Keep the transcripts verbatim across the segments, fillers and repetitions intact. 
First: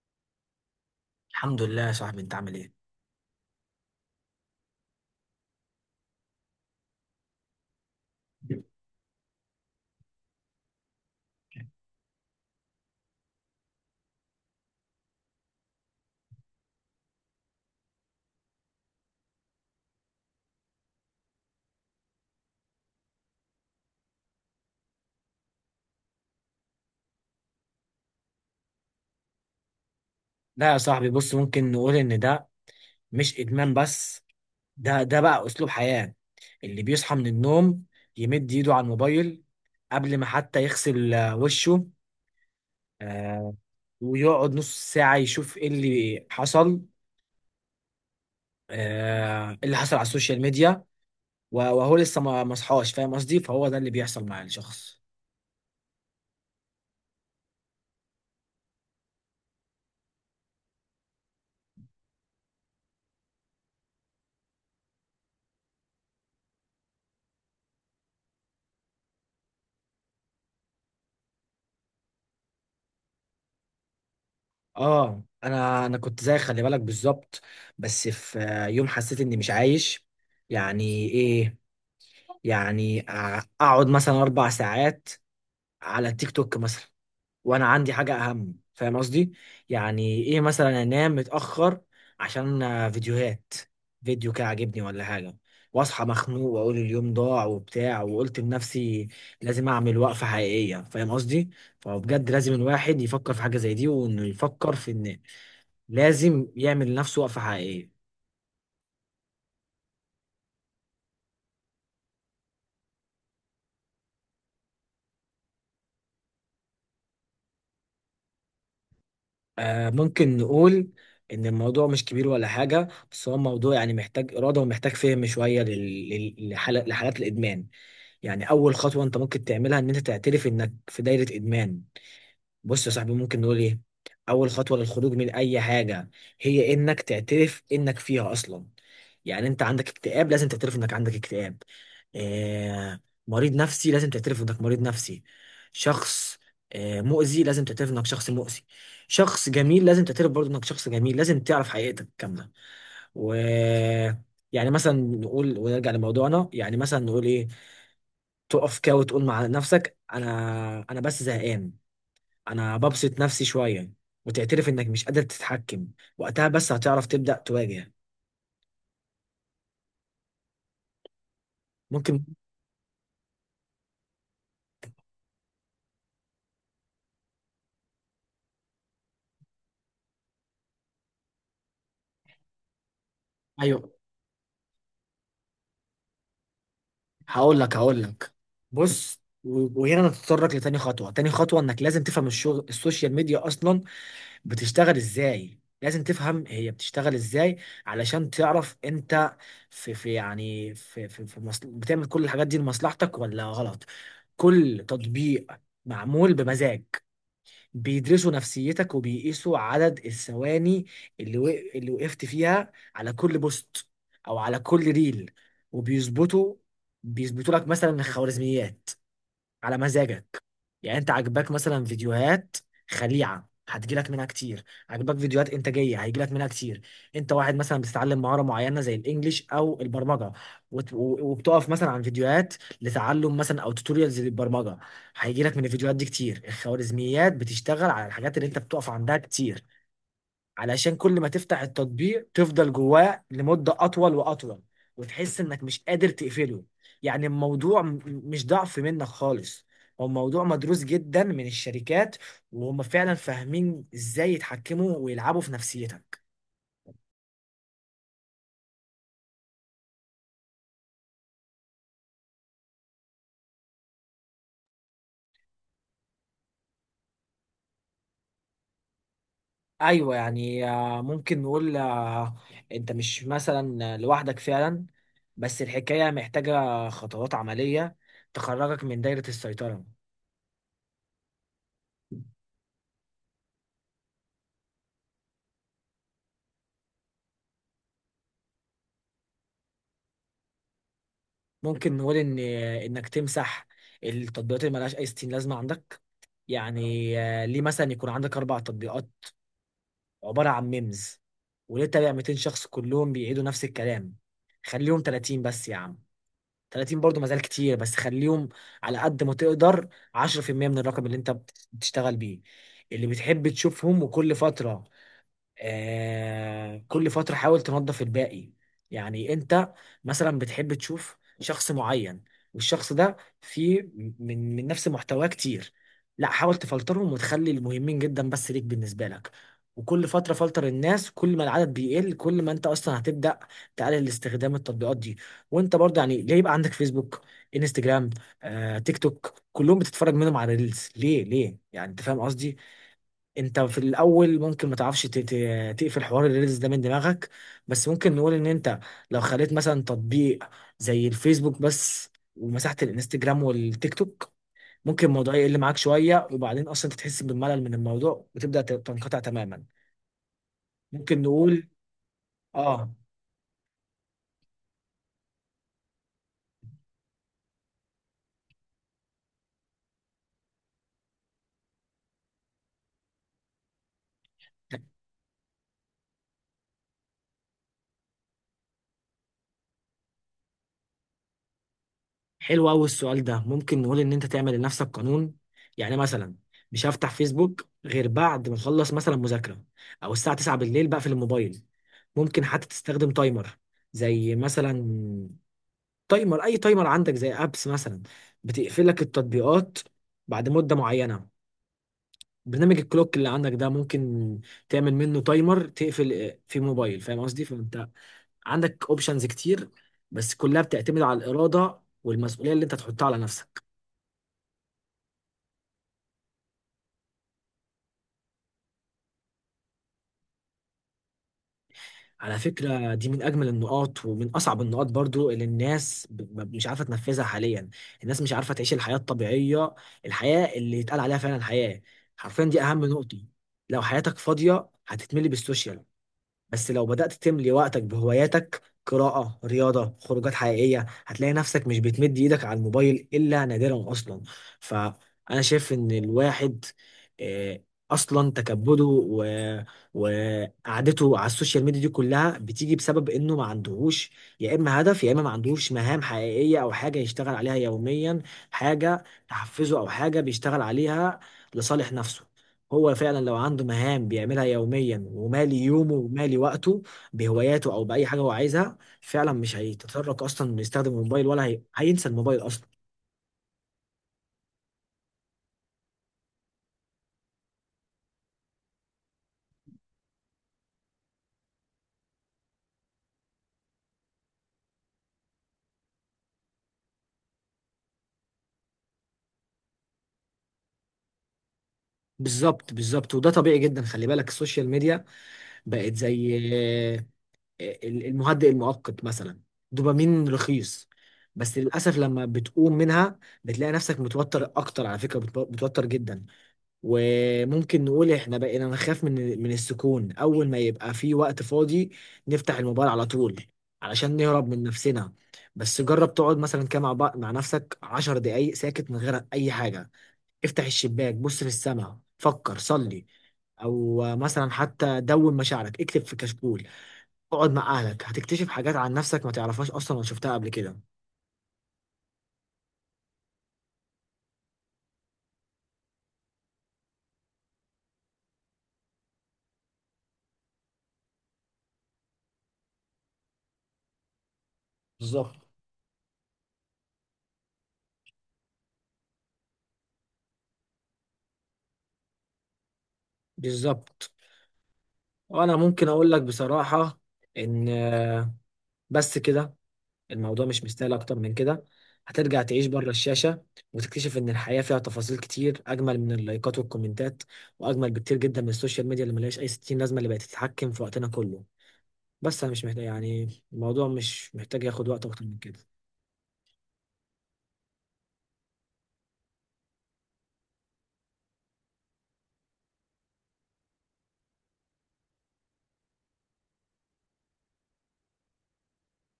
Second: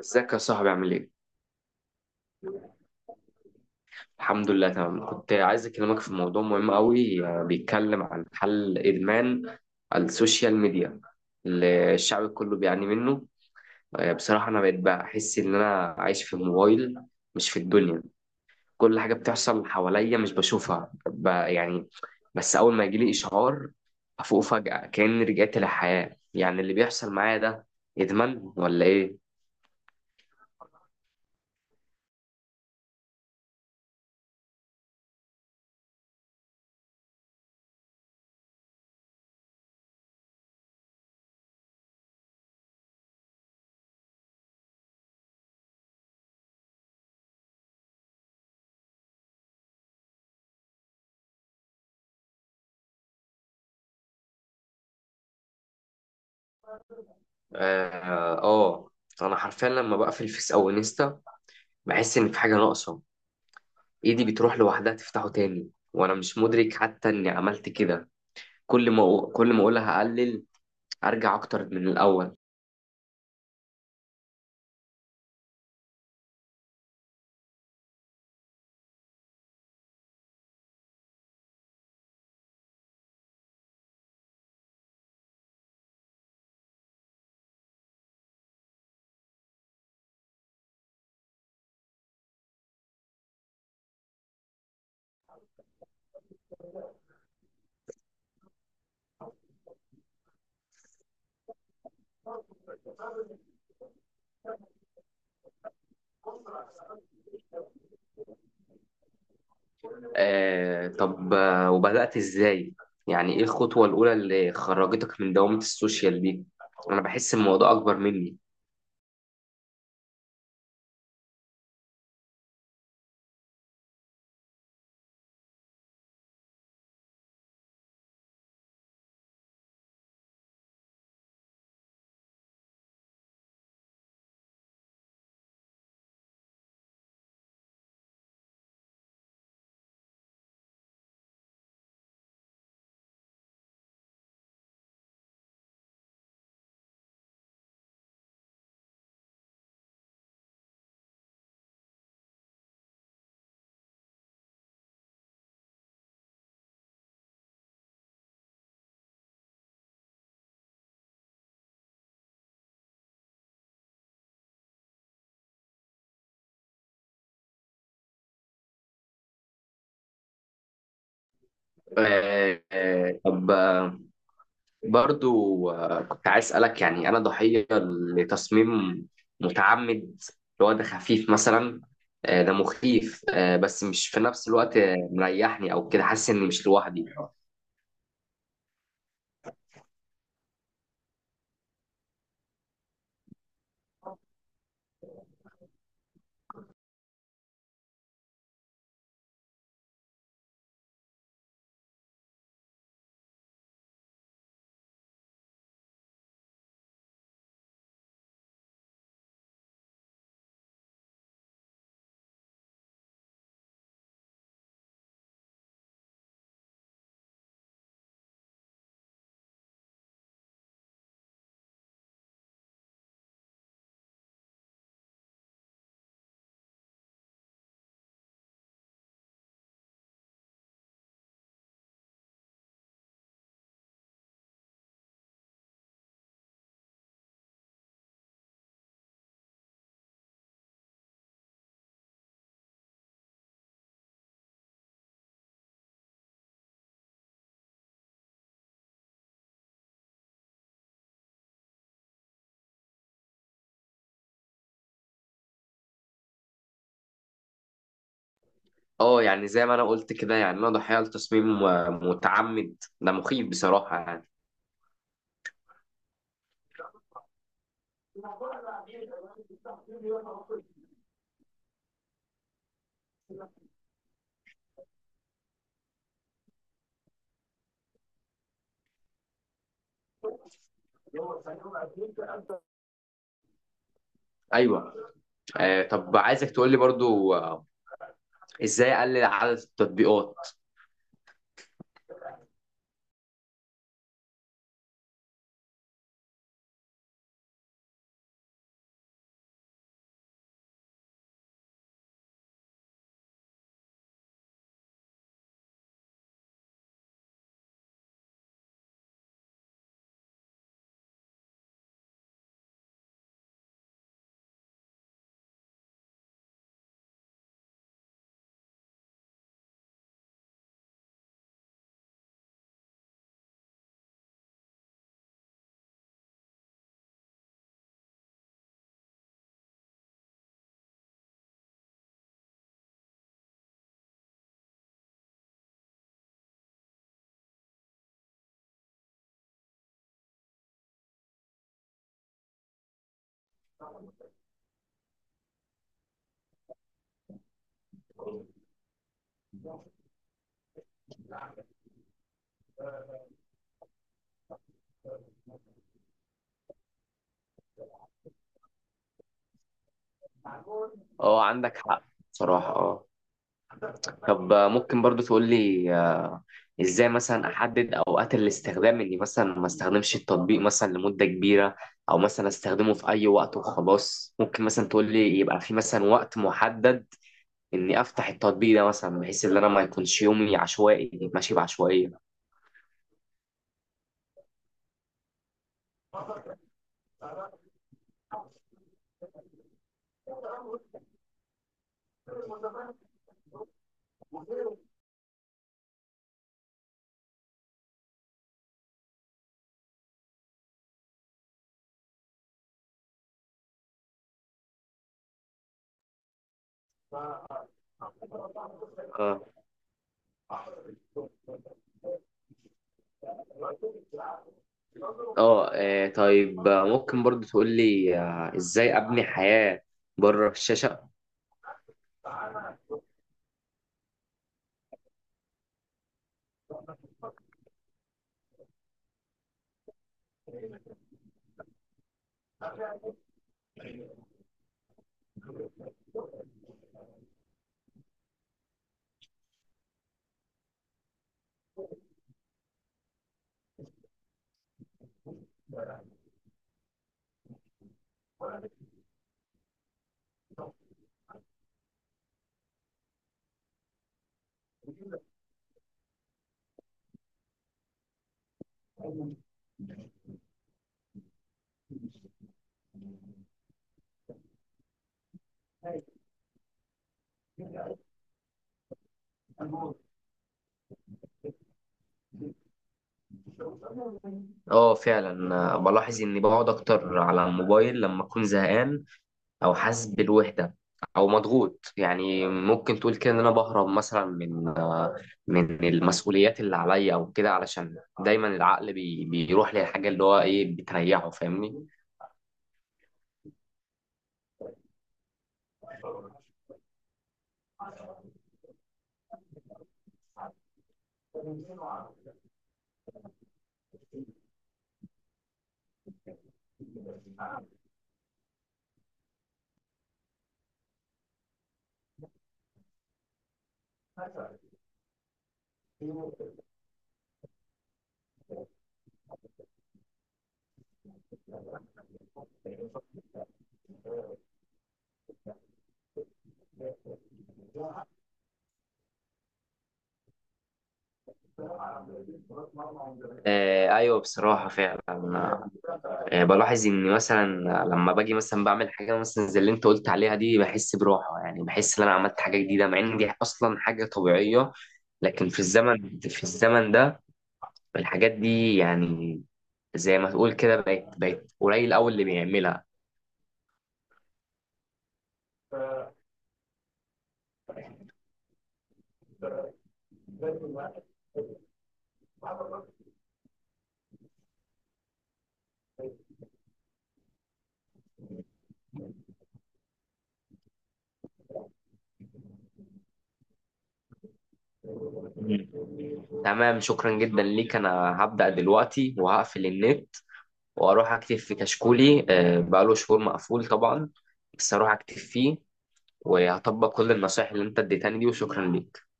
ازيك يا صاحبي عامل ايه؟ الحمد لله يا صاحبي، انت عامل ايه؟ الحمد لله تمام. كنت عايز اكلمك في موضوع مهم قوي، آه، بيتكلم عن حل ادمان السوشيال ميديا اللي الشعب كله بيعاني منه. آه، بصراحة انا بقيت بحس ان انا عايش في الموبايل، مش في الدنيا. كل حاجة بتحصل حواليا مش بشوفها، ب- يعني بس اول ما يجيلي اشعار افوق فجأة كأني رجعت للحياة. يعني اللي بيحصل معايا ده ادمان ولا ايه؟ لا يا صاحبي، بص، ممكن نقول ان ده مش ادمان بس. ده ده بقى اسلوب حياة. اللي بيصحى من النوم يمد ايده على الموبايل قبل ما حتى يغسل آه، وشه. آه، ويقعد نص ساعة يشوف ايه اللي حصل. آه، ايه اللي حصل على السوشيال ميديا. و- وهو لسه ما ما صحاش، فاهم قصدي؟ فهو ده اللي بيحصل مع الشخص. اه، آه، انا حرفيا لما بقفل فيس او انستا بحس إن في حاجة ناقصة. إيدي بتروح لوحدها تفتحه تاني وأنا مش مدرك حتى إني عملت كده. كل ما كل ما أقولها أقلل، أرجع أكتر من الأول. اه انا انا كنت زي خلي بالك بالظبط. بس في آه، يوم حسيت اني مش عايش. يعني ايه؟ يعني أع- اقعد مثلا اربع ساعات على التيك توك مثلا، وانا عندي حاجه اهم، فاهم قصدي؟ يعني ايه؟ مثلا انام متاخر عشان آه، فيديوهات، فيديو كده عاجبني ولا حاجه، واصحى مخنوق واقول اليوم ضاع وبتاع. وقلت لنفسي لازم اعمل وقفه حقيقيه، فاهم قصدي؟ فبجد لازم الواحد يفكر في حاجه زي دي، وانه يفكر في ان لازم يعمل لنفسه وقفه حقيقيه. آه طب، آه، وبدأت إزاي؟ يعني إيه الخطوة الأولى اللي خرجتك من دوامة السوشيال دي؟ أنا بحس الموضوع أكبر مني. آه، ممكن نقول إن الموضوع مش كبير ولا حاجة، بس هو موضوع يعني محتاج إرادة ومحتاج فهم شوية لل- لل- لحالة- لحالات الإدمان. يعني أول خطوة أنت ممكن تعملها إن أنت تعترف إنك في دايرة إدمان. بص يا صاحبي، ممكن نقول ايه؟ اول خطوه للخروج من اي حاجه هي انك تعترف انك فيها اصلا. يعني انت عندك اكتئاب، لازم تعترف انك عندك اكتئاب. آه مريض نفسي، لازم تعترف انك مريض نفسي. شخص آه مؤذي، لازم تعترف انك شخص مؤذي. شخص جميل لازم تعترف برضه انك شخص جميل. لازم تعرف حقيقتك كامله. و يعني مثلا نقول، ونرجع لموضوعنا، يعني مثلا نقول ايه؟ تقف كده وتقول مع نفسك انا انا بس زهقان، انا ببسط نفسي شويه، وتعترف انك مش قادر تتحكم. وقتها بس هتعرف تبدا تواجه. ممكن. آه آه، طب، آه، برضو آه، كنت عايز أسألك، يعني أنا ضحية لتصميم متعمد اللي هو ده خفيف مثلا. آه، ده مخيف، آه، بس ايوه، مش في نفس الوقت، آه، مريحني أو كده حاسس إني مش لوحدي. هقول لك هقول لك بص، و- وهنا نتطرق لتاني خطوه. تاني خطوه انك لازم تفهم الشغل. السوشيال ميديا اصلا بتشتغل ازاي، لازم تفهم هي بتشتغل ازاي علشان تعرف انت في في يعني في في, في مصل... بتعمل كل الحاجات دي لمصلحتك ولا غلط. كل تطبيق معمول بمزاج، بيدرسوا نفسيتك وبيقيسوا عدد الثواني اللي وق... اللي وقفت فيها على كل بوست او على كل ريل، وبيظبطوا بيظبطوا لك مثلا الخوارزميات على مزاجك. يعني انت عاجباك مثلا فيديوهات خليعه، هتجيلك منها كتير. عاجباك فيديوهات انتاجيه، هيجيلك منها كتير. انت واحد مثلا بتتعلم مهاره معينه زي الانجليش او البرمجه، وت- و- وبتقف مثلا عن فيديوهات لتعلم مثلا او توتوريالز للبرمجه، هيجيلك من الفيديوهات دي كتير. الخوارزميات بتشتغل على الحاجات اللي انت بتقف عندها كتير، علشان كل ما تفتح التطبيق تفضل جواه لمدة أطول وأطول، وتحس إنك مش قادر تقفله. يعني الموضوع م- مش ضعف منك خالص، هو موضوع مدروس جدا من الشركات، وهم فعلا فاهمين إزاي يتحكموا ويلعبوا في نفسيتك. اه، يعني زي ما أنا قلت كده، يعني أنا ضحية لتصميم آه، متعمد. ده مخيف بصراحة يعني. أيوة، يعني آه، ممكن نقول، آه، أنت مش مثلا لوحدك فعلا. بس الحكاية محتاجة خطوات عملية تخرجك من دايرة السيطرة. أيوه، آه، طب عايزك تقول لي برضو، آه، إزاي أقلل عدد التطبيقات؟ ممكن نقول ان انك تمسح التطبيقات اللي ملهاش اي ستين لازمه عندك. يعني آه، ليه مثلا يكون عندك اربع تطبيقات عباره عن ميمز؟ وليه تابع ميتين شخص كلهم بيعيدوا نفس الكلام؟ خليهم تلاتين بس يا عم. تلاتين برضو مازال كتير، بس خليهم على قد ما تقدر عشرة في المية من الرقم اللي انت بت- بتشتغل بيه، اللي بتحب تشوفهم. وكل فتره، آه كل فترة حاول تنظف الباقي. يعني انت مثلا بتحب تشوف شخص معين، والشخص ده فيه من من نفس محتواه كتير، لا حاول تفلترهم وتخلي المهمين جدا بس ليك، بالنسبة لك. وكل فترة فلتر الناس. كل ما العدد بيقل، كل ما انت اصلا هتبدأ تقلل استخدام التطبيقات دي. وانت برضه، يعني ليه يبقى عندك فيسبوك، انستجرام، آه، تيك توك؟ كلهم بتتفرج منهم على ريلز، ليه؟ ليه يعني، انت فاهم قصدي؟ انت في الاول ممكن ما تعرفش ت- ت- تقفل حوار الريلز ده من دماغك. بس ممكن نقول ان انت لو خليت مثلا تطبيق زي الفيسبوك بس، ومسحت الانستجرام والتيك توك، ممكن الموضوع يقل معاك شوية، وبعدين اصلا انت تحس بالملل من الموضوع وتبدأ ت- تنقطع تماما. ممكن اه، نقول. عندك حق بصراحة. اه اه، طب، آه، ممكن برضو تقول لي، آه، ازاي مثلا احدد اوقات الاستخدام؟ اني مثلا ما استخدمش التطبيق مثلا لمدة كبيرة، او مثلا استخدمه في اي وقت وخلاص. ممكن مثلا تقول لي يبقى في مثلا وقت محدد اني افتح التطبيق ده، مثلا بحيث ان انا ما يكونش يومي عشوائي ماشي بعشوائية. حلو قوي السؤال ده. ممكن نقول ان انت تعمل لنفسك قانون. يعني مثلا مش هفتح فيسبوك غير بعد ما اخلص مثلا مذاكرة، او الساعة تسعة بالليل بقفل الموبايل. ممكن حتى تستخدم تايمر، زي مثلا تايمر، اي تايمر عندك زي ابس مثلا بتقفل لك التطبيقات بعد مدة معينة. برنامج الكلوك اللي عندك ده ممكن تعمل منه تايمر تقفل في موبايل، فاهم قصدي؟ فانت عندك اوبشنز اه كتير. بس كلها بتعتمد على الإرادة والمسؤولية اللي انت تحطها على نفسك. اه، آه، طيب، آه، ممكن برضو تقول لي، آه، ازاي ابني حياة بره الشاشة؟ على فكرة، دي من أجمل النقاط ومن أصعب النقاط برضو، اللي الناس ب- ب- مش عارفة تنفذها حاليا. الناس مش عارفة تعيش الحياة الطبيعية، الحياة اللي يتقال عليها فعلا حياة. حرفيا دي أهم نقطة. لو حياتك فاضية هتتملي بالسوشيال، بس لو بدأت تملي وقتك بهواياتك، قراءة، رياضة، خروجات حقيقية، هتلاقي نفسك مش بتمد ايدك على الموبايل إلا نادرا أصلا. فأنا شايف إن الواحد، آه، أصلا تكبده و... وقعدته على السوشيال ميديا دي كلها بتيجي بسبب إنه ما عندهوش، يا إما هدف، يا إما ما عندهوش مهام حقيقية أو حاجة يشتغل عليها يوميا. حاجة تحفزه، أو حاجة بيشتغل عليها لصالح نفسه. هو فعلا لو عنده مهام بيعملها يوميا، ومالي يومه ومالي وقته بهواياته او باي حاجه هو عايزها فعلا، مش هيتطرق اصلا انه يستخدم الموبايل، ولا هي... هينسى الموبايل اصلا. اه فعلا، آه، بلاحظ اني بقعد اكتر على الموبايل لما اكون زهقان، او حاسس بالوحده، او مضغوط. يعني ممكن تقول كده ان انا بهرب مثلا من آه، من المسؤوليات اللي عليا او كده، علشان دايما العقل بي بيروح للحاجه اللي هو ايه بتريحه، فاهمني؟ بالظبط، بالظبط، وده طبيعي جدا. خلي بالك السوشيال ميديا بقت زي آه، ال- المهدئ المؤقت مثلا. دوبامين رخيص. بس للاسف لما بتقوم منها بتلاقي نفسك متوتر اكتر، على فكره بتو- بتوتر جدا. وممكن نقول احنا بقينا نخاف من من السكون. اول ما يبقى في وقت فاضي نفتح الموبايل على طول علشان نهرب من نفسنا. بس جرب تقعد مثلا كده مع بع- مع نفسك عشر دقايق ساكت من غير اي حاجة. افتح الشباك، بص للسماء، فكر، صلي، او مثلا حتى دون مشاعرك، اكتب في كشكول، اقعد مع اهلك، هتكتشف حاجات عن نفسك ما تعرفهاش اصلا ولا شفتها قبل كده. آه ايوه بصراحه فعلا. آه، آه، بلاحظ اني مثلا لما باجي مثلا بعمل حاجه مثلا زي اللي انت قلت عليها دي بحس براحه، يعني بحس ان انا عملت حاجه جديده، مع ان دي اصلا حاجه طبيعيه. بالظبط، لكن في الزمن في الزمن ده الحاجات دي، يعني زي ما تقول كده بقت بقت قليل قوي اللي بيعملها. بالظبط. وانا ممكن اقول لك بصراحة ان آه، بس كده، الموضوع مش مستاهل اكتر من كده. هترجع تعيش بره الشاشة، وتكتشف ان الحياة فيها تفاصيل كتير اجمل من اللايكات والكومنتات، واجمل بكتير جدا من السوشيال ميديا اللي ملهاش اي ستين لازمة، اللي بقت تتحكم في وقتنا كله. بس انا مش محتاج، يعني الموضوع مش محتاج ياخد وقت اكتر من كده. مم. تمام، شكرا جدا ليك. انا هبدأ دلوقتي وهقفل النت واروح اكتب في كشكولي، آه، بقاله شهور مقفول طبعا، بس اروح اكتب فيه وهطبق كل النصائح اللي انت اديتني دي. وشكرا ليك.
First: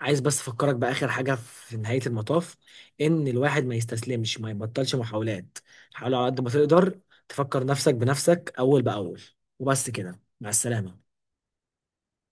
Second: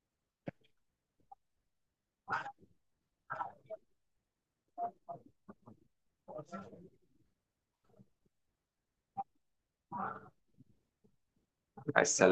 عايز بس افكرك باخر حاجة في نهاية المطاف، ان الواحد ما يستسلمش ما يبطلش محاولات. حاول على قد ما تقدر تفكر نفسك بنفسك اول باول. وبس كده، مع السلامة. مع السلامة.